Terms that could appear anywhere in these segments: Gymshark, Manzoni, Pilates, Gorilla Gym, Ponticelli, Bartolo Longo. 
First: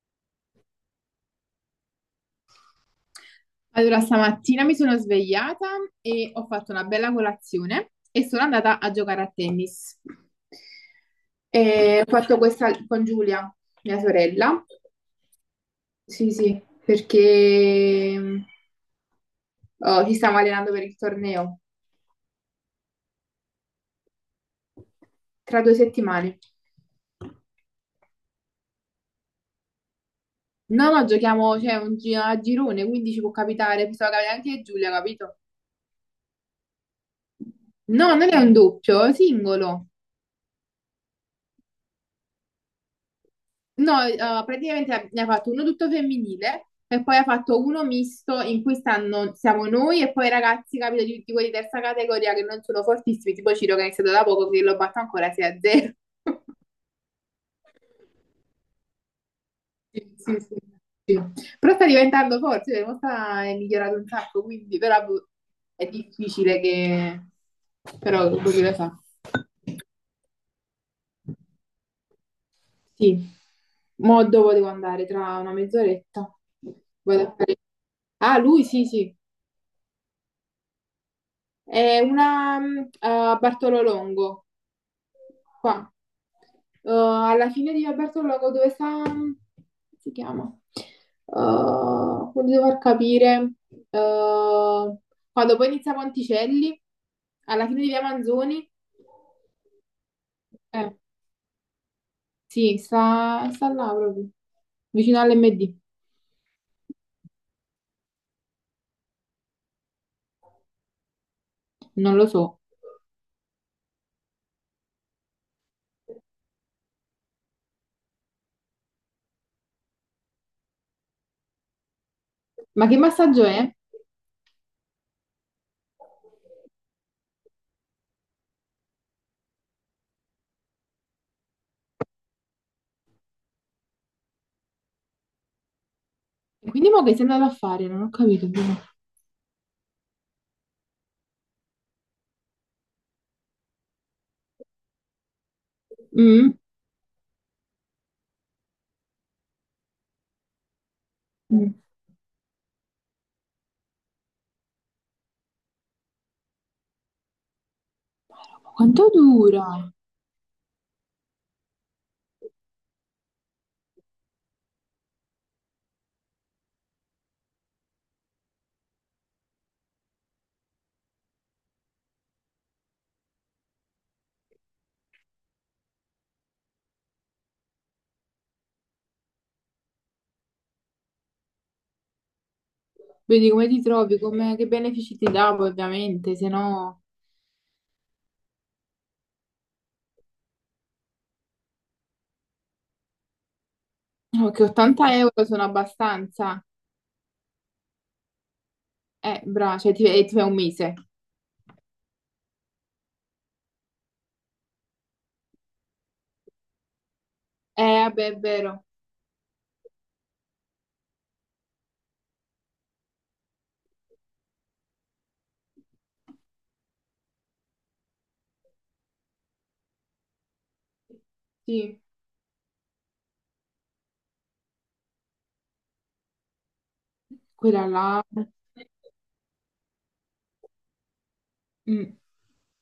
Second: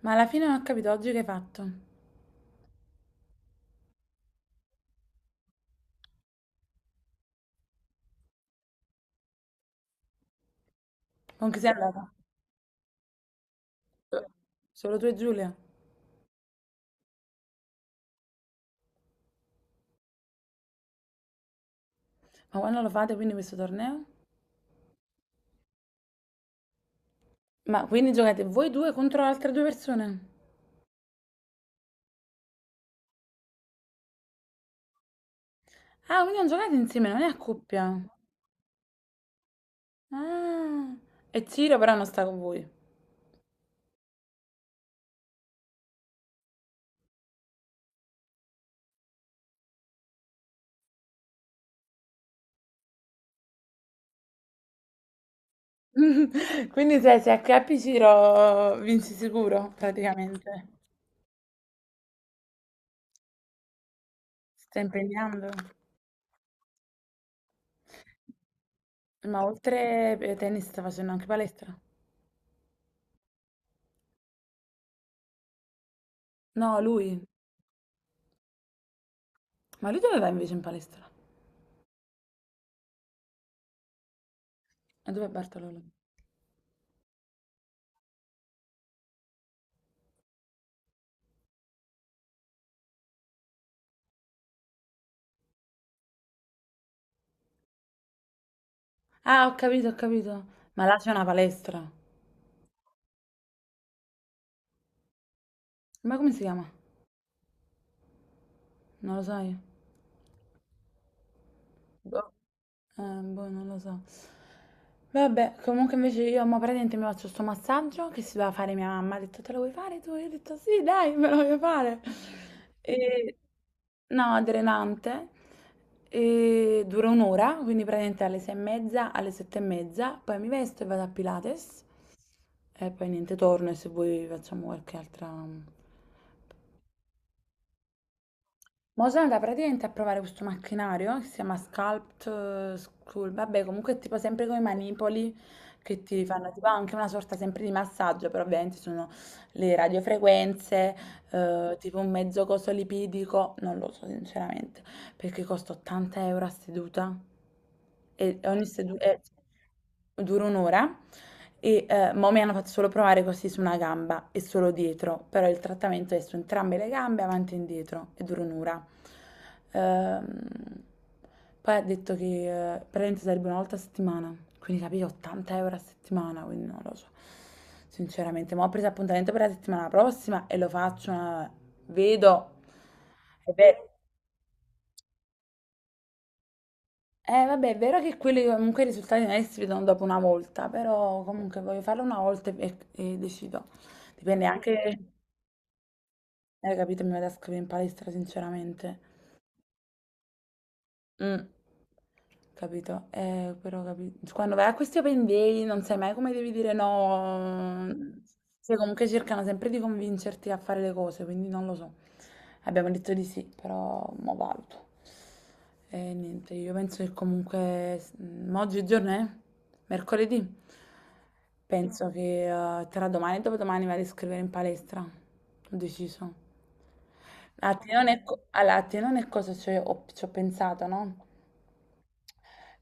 Ma alla fine non ho capito oggi che hai fatto. Allora, stamattina mi sono svegliata e ho fatto una bella colazione e sono andata a giocare a tennis. Con chi sei E andata? ho fatto questa con Giulia, mia sorella. Solo tu e Giulia. Sì, sì, perché oh, ci stiamo allenando per il torneo Ma quando lo fate quindi questo torneo? tra 2 settimane. Ma quindi giocate voi due contro altre due persone? No, no, giochiamo, cioè, a girone, quindi ci può capitare, poteva capitare anche a Giulia, capito? Ah, quindi non giocate insieme, non è a coppia. No, non è un doppio, è singolo. Ah. E Ciro però non sta con voi. No, praticamente ne ha fatto uno tutto femminile e poi ha fatto uno misto in cui stanno, siamo noi e poi i ragazzi, capito, di quelli di 3ª categoria che non sono fortissimi, tipo Ciro che è iniziato da poco, che lo batto ancora 6-0. Quindi se acchiappi Ciro vinci sicuro, Sì, sì, sì, praticamente. sì. Però sta diventando forte, cioè, mo sta è migliorato un sacco, Si quindi sta però boh, impegnando. è difficile che... però boh, chi lo sa. Ma oltre tennis sta facendo anche palestra. Sì, mo dove devo andare? Tra una mezz'oretta. No, lui. Vado a fare- Ah, lui sì, sì. Ma lui dove va invece in palestra? È una a Bartolo Longo, E dove è Bartololo? qua. Alla fine di via Bartolo Longo, dove sta... come si chiama? Voglio far capire. eh, quando poi inizia Ponticelli, alla fine di via Manzoni, Ah, ho capito, ho capito. Ma eh, là c'è una palestra. sì, sta là proprio, vicino all'MD. Ma come si chiama? Non lo sai? Non lo Boh. so. Boh, non lo so. Vabbè, comunque invece io mo praticamente mi faccio sto massaggio che si doveva fare mia mamma. Ha detto, te lo vuoi fare tu? Io ho detto, sì, dai, me lo voglio fare. Ma che E... massaggio è? No, drenante. E dura un'ora, quindi praticamente alle 6:30, alle 7:30. Poi mi vesto e vado a Pilates. E poi niente, torno e se vuoi facciamo qualche altra... Quindi mo che sei andato a fare? Non ho capito. Però. Ma sono andata praticamente a provare questo macchinario che si chiama Sculpt School, vabbè comunque è tipo sempre con i manipoli che ti fanno Mm? tipo anche una sorta sempre di massaggio, però ovviamente sono le radiofrequenze, Mm. Tipo un mezzo coso lipidico, non lo so sinceramente, perché costa 80 euro a seduta e ogni seduta Quanto dura? dura un'ora. E mo mi hanno fatto solo provare così su una gamba e solo dietro, però il trattamento è su entrambe le gambe, avanti e indietro, e dura un'ora. Ehm, Poi ha detto che praticamente sarebbe una volta a settimana, quindi capito, 80 euro a settimana, quindi non lo so. Sinceramente, ma ho preso appuntamento per la settimana prossima e lo faccio, ma vedo. Vedi È come ti vero. trovi, come- che benefici ti dà poi, ovviamente, se no... Vabbè, è vero che quelli comunque i risultati non è che si vedono dopo una volta, però comunque voglio farlo una volta e decido. Dipende no, che anche, 80 euro sono abbastanza. Capito, mi vado a scrivere in palestra, sinceramente. Bravo, cioè ti, e ti fai un mese. Mm, capito? Quando vai a questi open day non sai mai come devi dire no. Vabbè, è Cioè, vero. comunque cercano sempre di convincerti a fare le cose, quindi non lo so. Abbiamo detto di sì, però mo valuto. E niente, io penso che comunque ma oggi che giorno è? Mercoledì. Sì, Penso che tra domani e dopodomani vado a scrivere in palestra. Ho deciso. Allora, quella là... a te non è cosa ci ho pensato, no? mm,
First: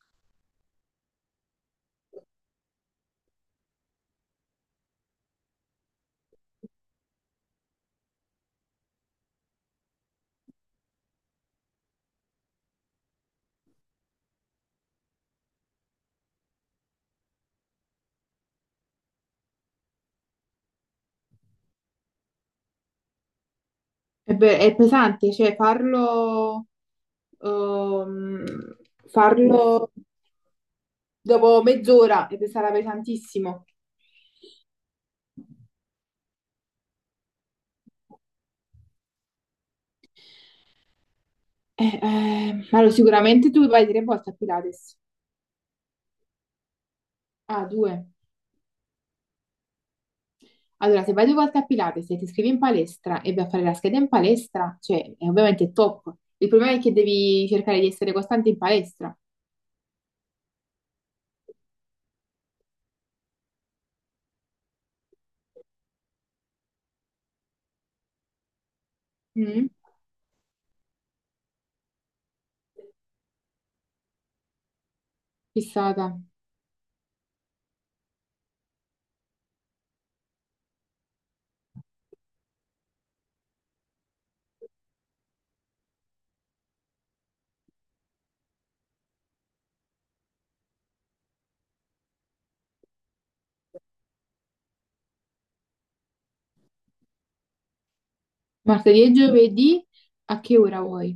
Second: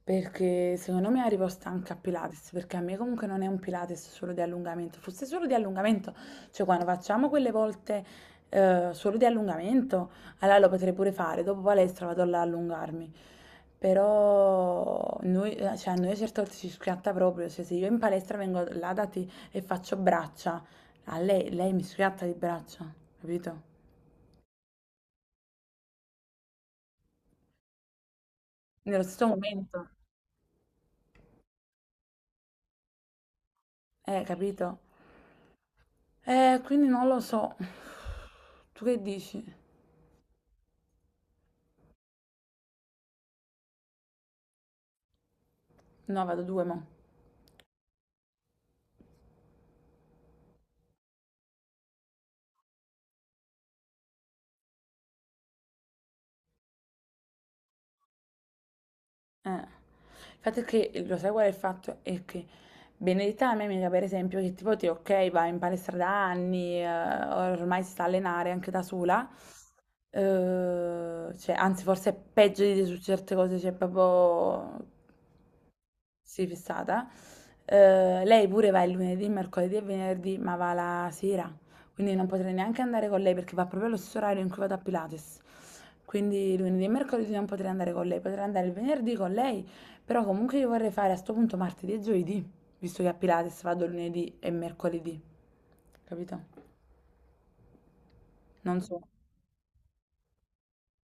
Perché secondo me arrivo stanca a Pilates, perché a me comunque non è un Pilates solo di allungamento, fosse solo di allungamento, cioè quando facciamo quelle volte solo di allungamento, allora lo potrei pure fare, dopo palestra vado là a allungarmi, però noi, cioè, a noi a certe volte ci schiatta proprio, cioè se io in palestra vengo là da te e faccio braccia, a lei, lei mi schiatta di braccia, capito? è, è pesante, cioè farlo... ehm, Nello stesso momento, farlo dopo mezz'ora e sarà pesantissimo. Capito? Quindi non lo so, tu che dici? Allora, sicuramente tu vai 3 volte a Pilates. No, vado due, mo. Ah, due. Allora, se vai 2 volte a Pilates e ti iscrivi in palestra e vai a fare la scheda in palestra, cioè, è ovviamente top. Il problema è che devi cercare di essere costante in palestra. Il fatto è che, lo sai qual è il fatto? È che Benedetta, la mia amica, per esempio, che tipo te, ok, va in palestra da anni, ormai si sta a allenare anche da sola, Mm, cioè, anzi forse è peggio di te su certe cose, cioè proprio fissata. Sì, fissata. Lei pure va il lunedì, mercoledì e venerdì, ma va la sera. Quindi non potrei neanche andare con lei perché va proprio allo stesso orario in cui vado a Pilates. Quindi lunedì e mercoledì non potrei andare con lei, potrei andare il venerdì con lei, però comunque io vorrei fare a sto punto martedì e giovedì, visto che a Pilates vado lunedì e mercoledì, capito? Non so. Martedì e giovedì, a che ora vuoi?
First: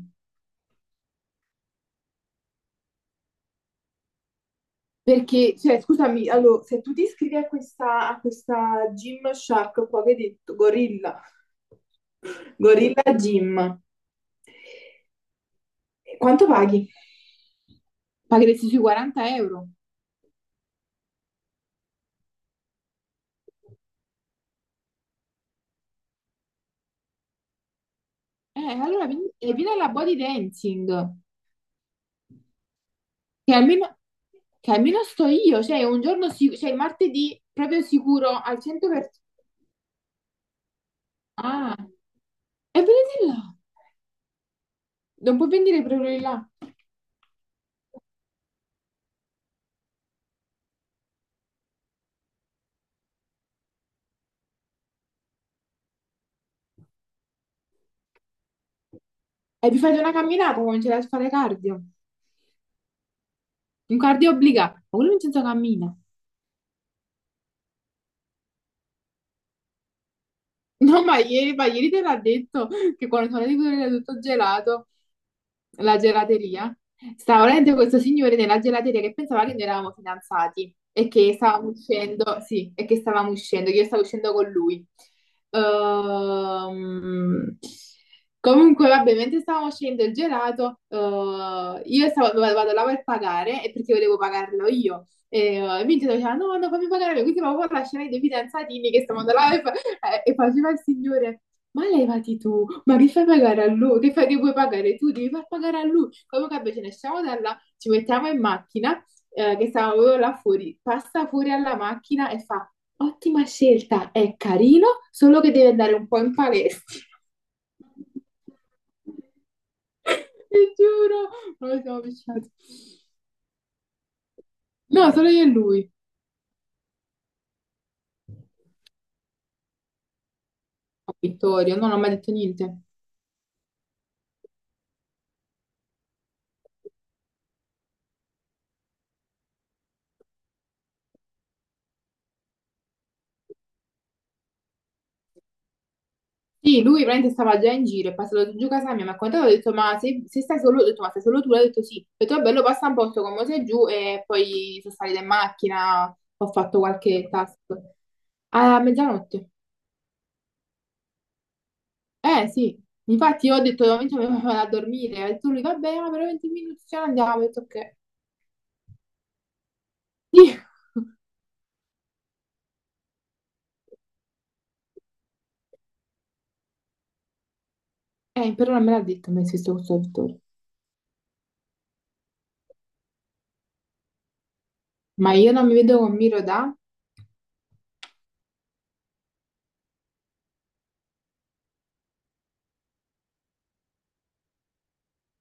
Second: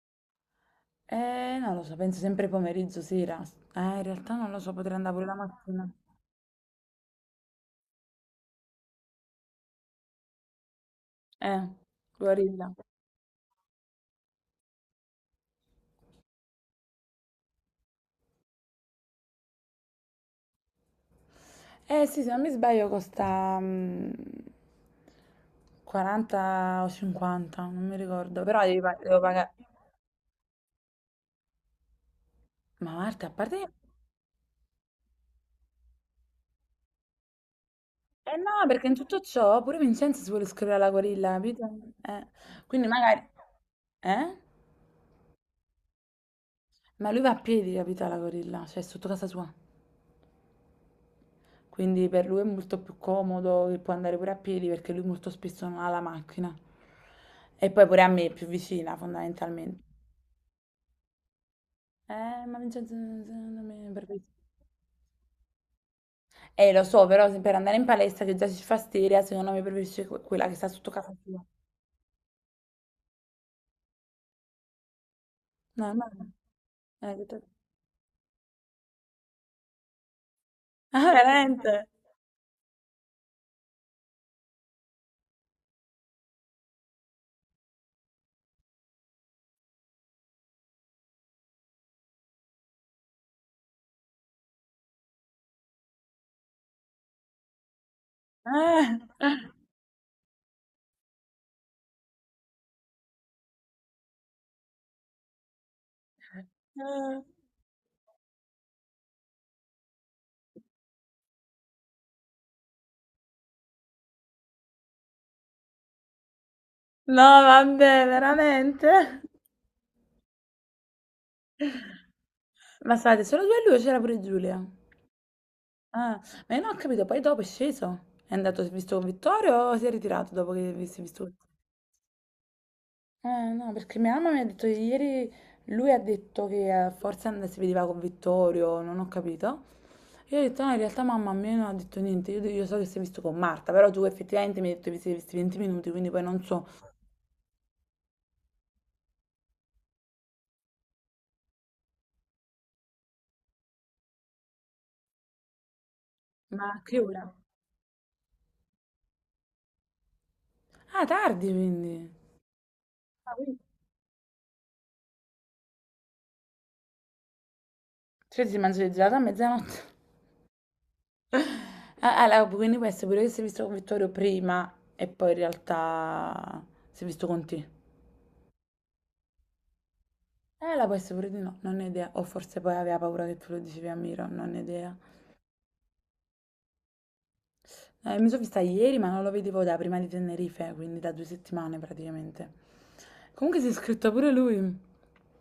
Non lo so, penso sempre pomeriggio, sera. In realtà non lo so, potrei andare pure la Perché, cioè, mattina. scusami, allora, se tu ti iscrivi a questa Gymshark qua che hai detto, Gorilla, Eh, Guarilla. Gorilla Gym, quanto paghi? Pagheresti sui 40 euro. Eh sì, se non mi sbaglio costa 40 o 50, non mi ricordo, però Allora devo vieni, pagare. e vieni alla body dancing. Ma Marta, a Che parte... che- almeno, che almeno sto io, cioè un giorno sicuro, cioè il martedì proprio sicuro Eh al no, perché in tutto 100%. ciò pure Vincenzo si vuole iscrivere alla gorilla, capito? Ah, Eh, e quindi venite magari... là, Eh? non puoi venire proprio di là. Ma lui va a piedi, capito, alla gorilla, cioè sotto casa sua. Quindi per lui è molto più comodo che può andare pure a piedi perché lui molto spesso non ha la macchina. E poi pure a me è più vicina, E vi fondamentalmente. fate una camminata, cominciate a fare cardio. Ma Vincenzo non me Un cardio obbligato, ma quello non senza cammina. Lo so, però se per andare in palestra che già si fa steria, secondo me preferisci quella che sta sotto No, casa tua. Ma ieri te l'ha detto che quando sono di quello era tutto gelato. No, La no, no. gelateria? Che te- Stava veramente questo signore nella gelateria che pensava che noi eravamo fidanzati e Ah, che stavamo veramente? uscendo, sì, che io stavo uscendo con lui. Ehm, comunque, vabbè, mentre stavamo uscendo il gelato, io stavo, vado là per pagare e perché volevo pagarlo io. E e mi diceva, no, no, fammi pagare, io, quindi proprio lascerai dei fidanzatini Eh. che stavano là e e faceva il signore. Ma levati tu, ma li fai pagare a lui, che fai che vuoi pagare tu? Devi far pagare a lui. Comunque vabbè, ce ne stiamo Eh. da là, ci mettiamo in macchina, che stavo proprio là fuori, passa fuori alla macchina e fa, ottima scelta, è carino, solo che deve andare un po' in palestra. No, vabbè, veramente? Ti giuro, non lo siamo avvicinati. Ma state solo due e lui o c'era pure Giulia? No, solo io e lui. Ah, ma io non ho capito, poi dopo è sceso? È andato, si è visto con Vittorio o si è ritirato dopo che si è A visto? Vittorio, no, non mi ha mai detto niente. No, perché mia mamma mi ha detto che ieri, lui ha detto che si vedeva con Vittorio, non ho capito. Io ho detto, no, in realtà mamma a me non ha detto niente, io so che si è visto con Marta, però tu effettivamente mi hai detto che vi siete visti 20 minuti, quindi poi non so. Sì, lui veramente stava già in giro, è passato giù casa mia, mi ha contato, ho detto, ma se, se stai solo, ho detto, ma sei solo tu? L'ha detto sì. Ho detto, bello, passa un posto con me sei giù e poi sono salita in macchina, ho Ma fatto a che qualche ora? task. A mezzanotte. Ah, tardi quindi. Eh sì, Ah, infatti io quindi- ho detto, momento mi vado a dormire, ha detto lui, vabbè, ma per 20 minuti ce ne andiamo, ho detto, ok. Cioè si mangia il gelato a mezzanotte. Sì. Ah, allora, quindi può essere pure che si è visto con Vittorio prima e poi in realtà si è visto con te. Però non me l'ha detto, mi ha visto questo dottore. La può essere pure di no, non ne ho idea. O forse poi aveva paura che tu lo dicevi a Miro, non ne ho idea. Ma io non mi vedo con Miro da, Mi sono vista ieri, ma non lo vedevo da prima di Tenerife, quindi da 2 settimane praticamente. Comunque si è iscritto pure lui.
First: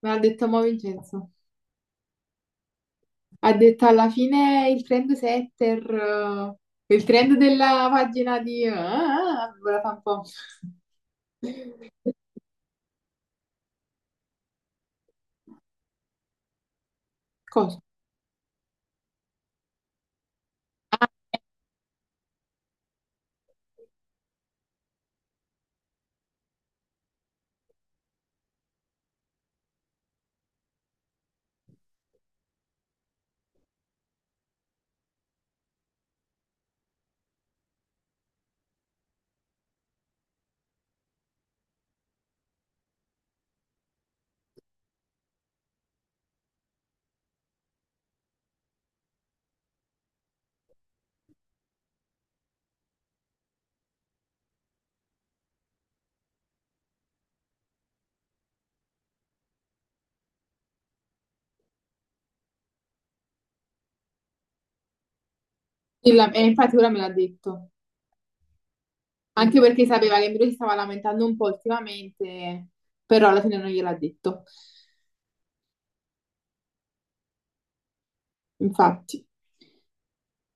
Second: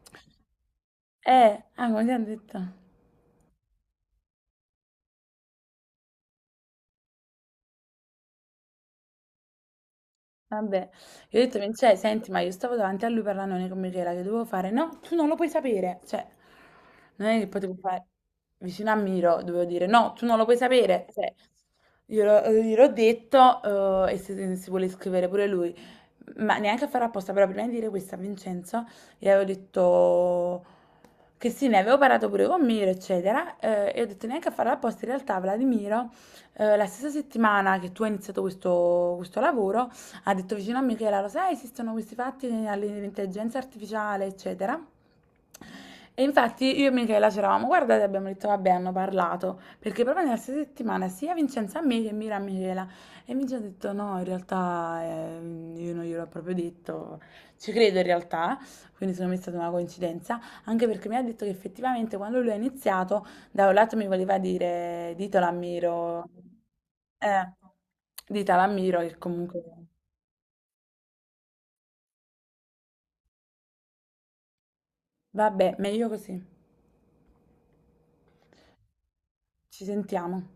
me l'ha detto mo Vincenzo. Ah, come ti hanno detto? Ha detto alla fine il trend setter, il trend della pagina di... Ah, ora fa un po'... Vabbè, gli ho detto: "Vincenzo, senti, ma io stavo davanti a lui parlandone con Michela, che dovevo fare?" "No, tu non lo puoi sapere." Cioè, non è che potevo Cosa? fare vicino a Miro, dovevo dire: "No, tu non lo puoi sapere." Cioè, gliel'ho detto, e se si vuole scrivere pure lui. Ma neanche a fare apposta, però prima di dire questo a Vincenzo, gli avevo detto che sì, ne avevo parlato pure con Miro, eccetera, e ho detto: "Neanche a farlo apposta, in realtà" alla di Miro, la stessa settimana che tu hai iniziato questo lavoro, ha detto vicino a Michela, lo sai, esistono questi fatti all'intelligenza artificiale, eccetera. E infatti io e Michela c'eravamo guardate e abbiamo detto vabbè hanno parlato perché proprio nella stessa settimana sia Vincenzo a me che Mira a Michela e Vincenzo ha detto no in realtà io non gliel'ho proprio detto ci credo in realtà quindi secondo me è stata una coincidenza anche perché mi ha detto che effettivamente quando lui ha iniziato da un lato mi voleva dire E infatti ora me l'ha eh, detto. ditelo a Miro che Anche comunque perché sapeva che lui si stava lamentando un po' ultimamente, però alla fine non gliel'ha detto. Vabbè, meglio così. Infatti. Ci sentiamo.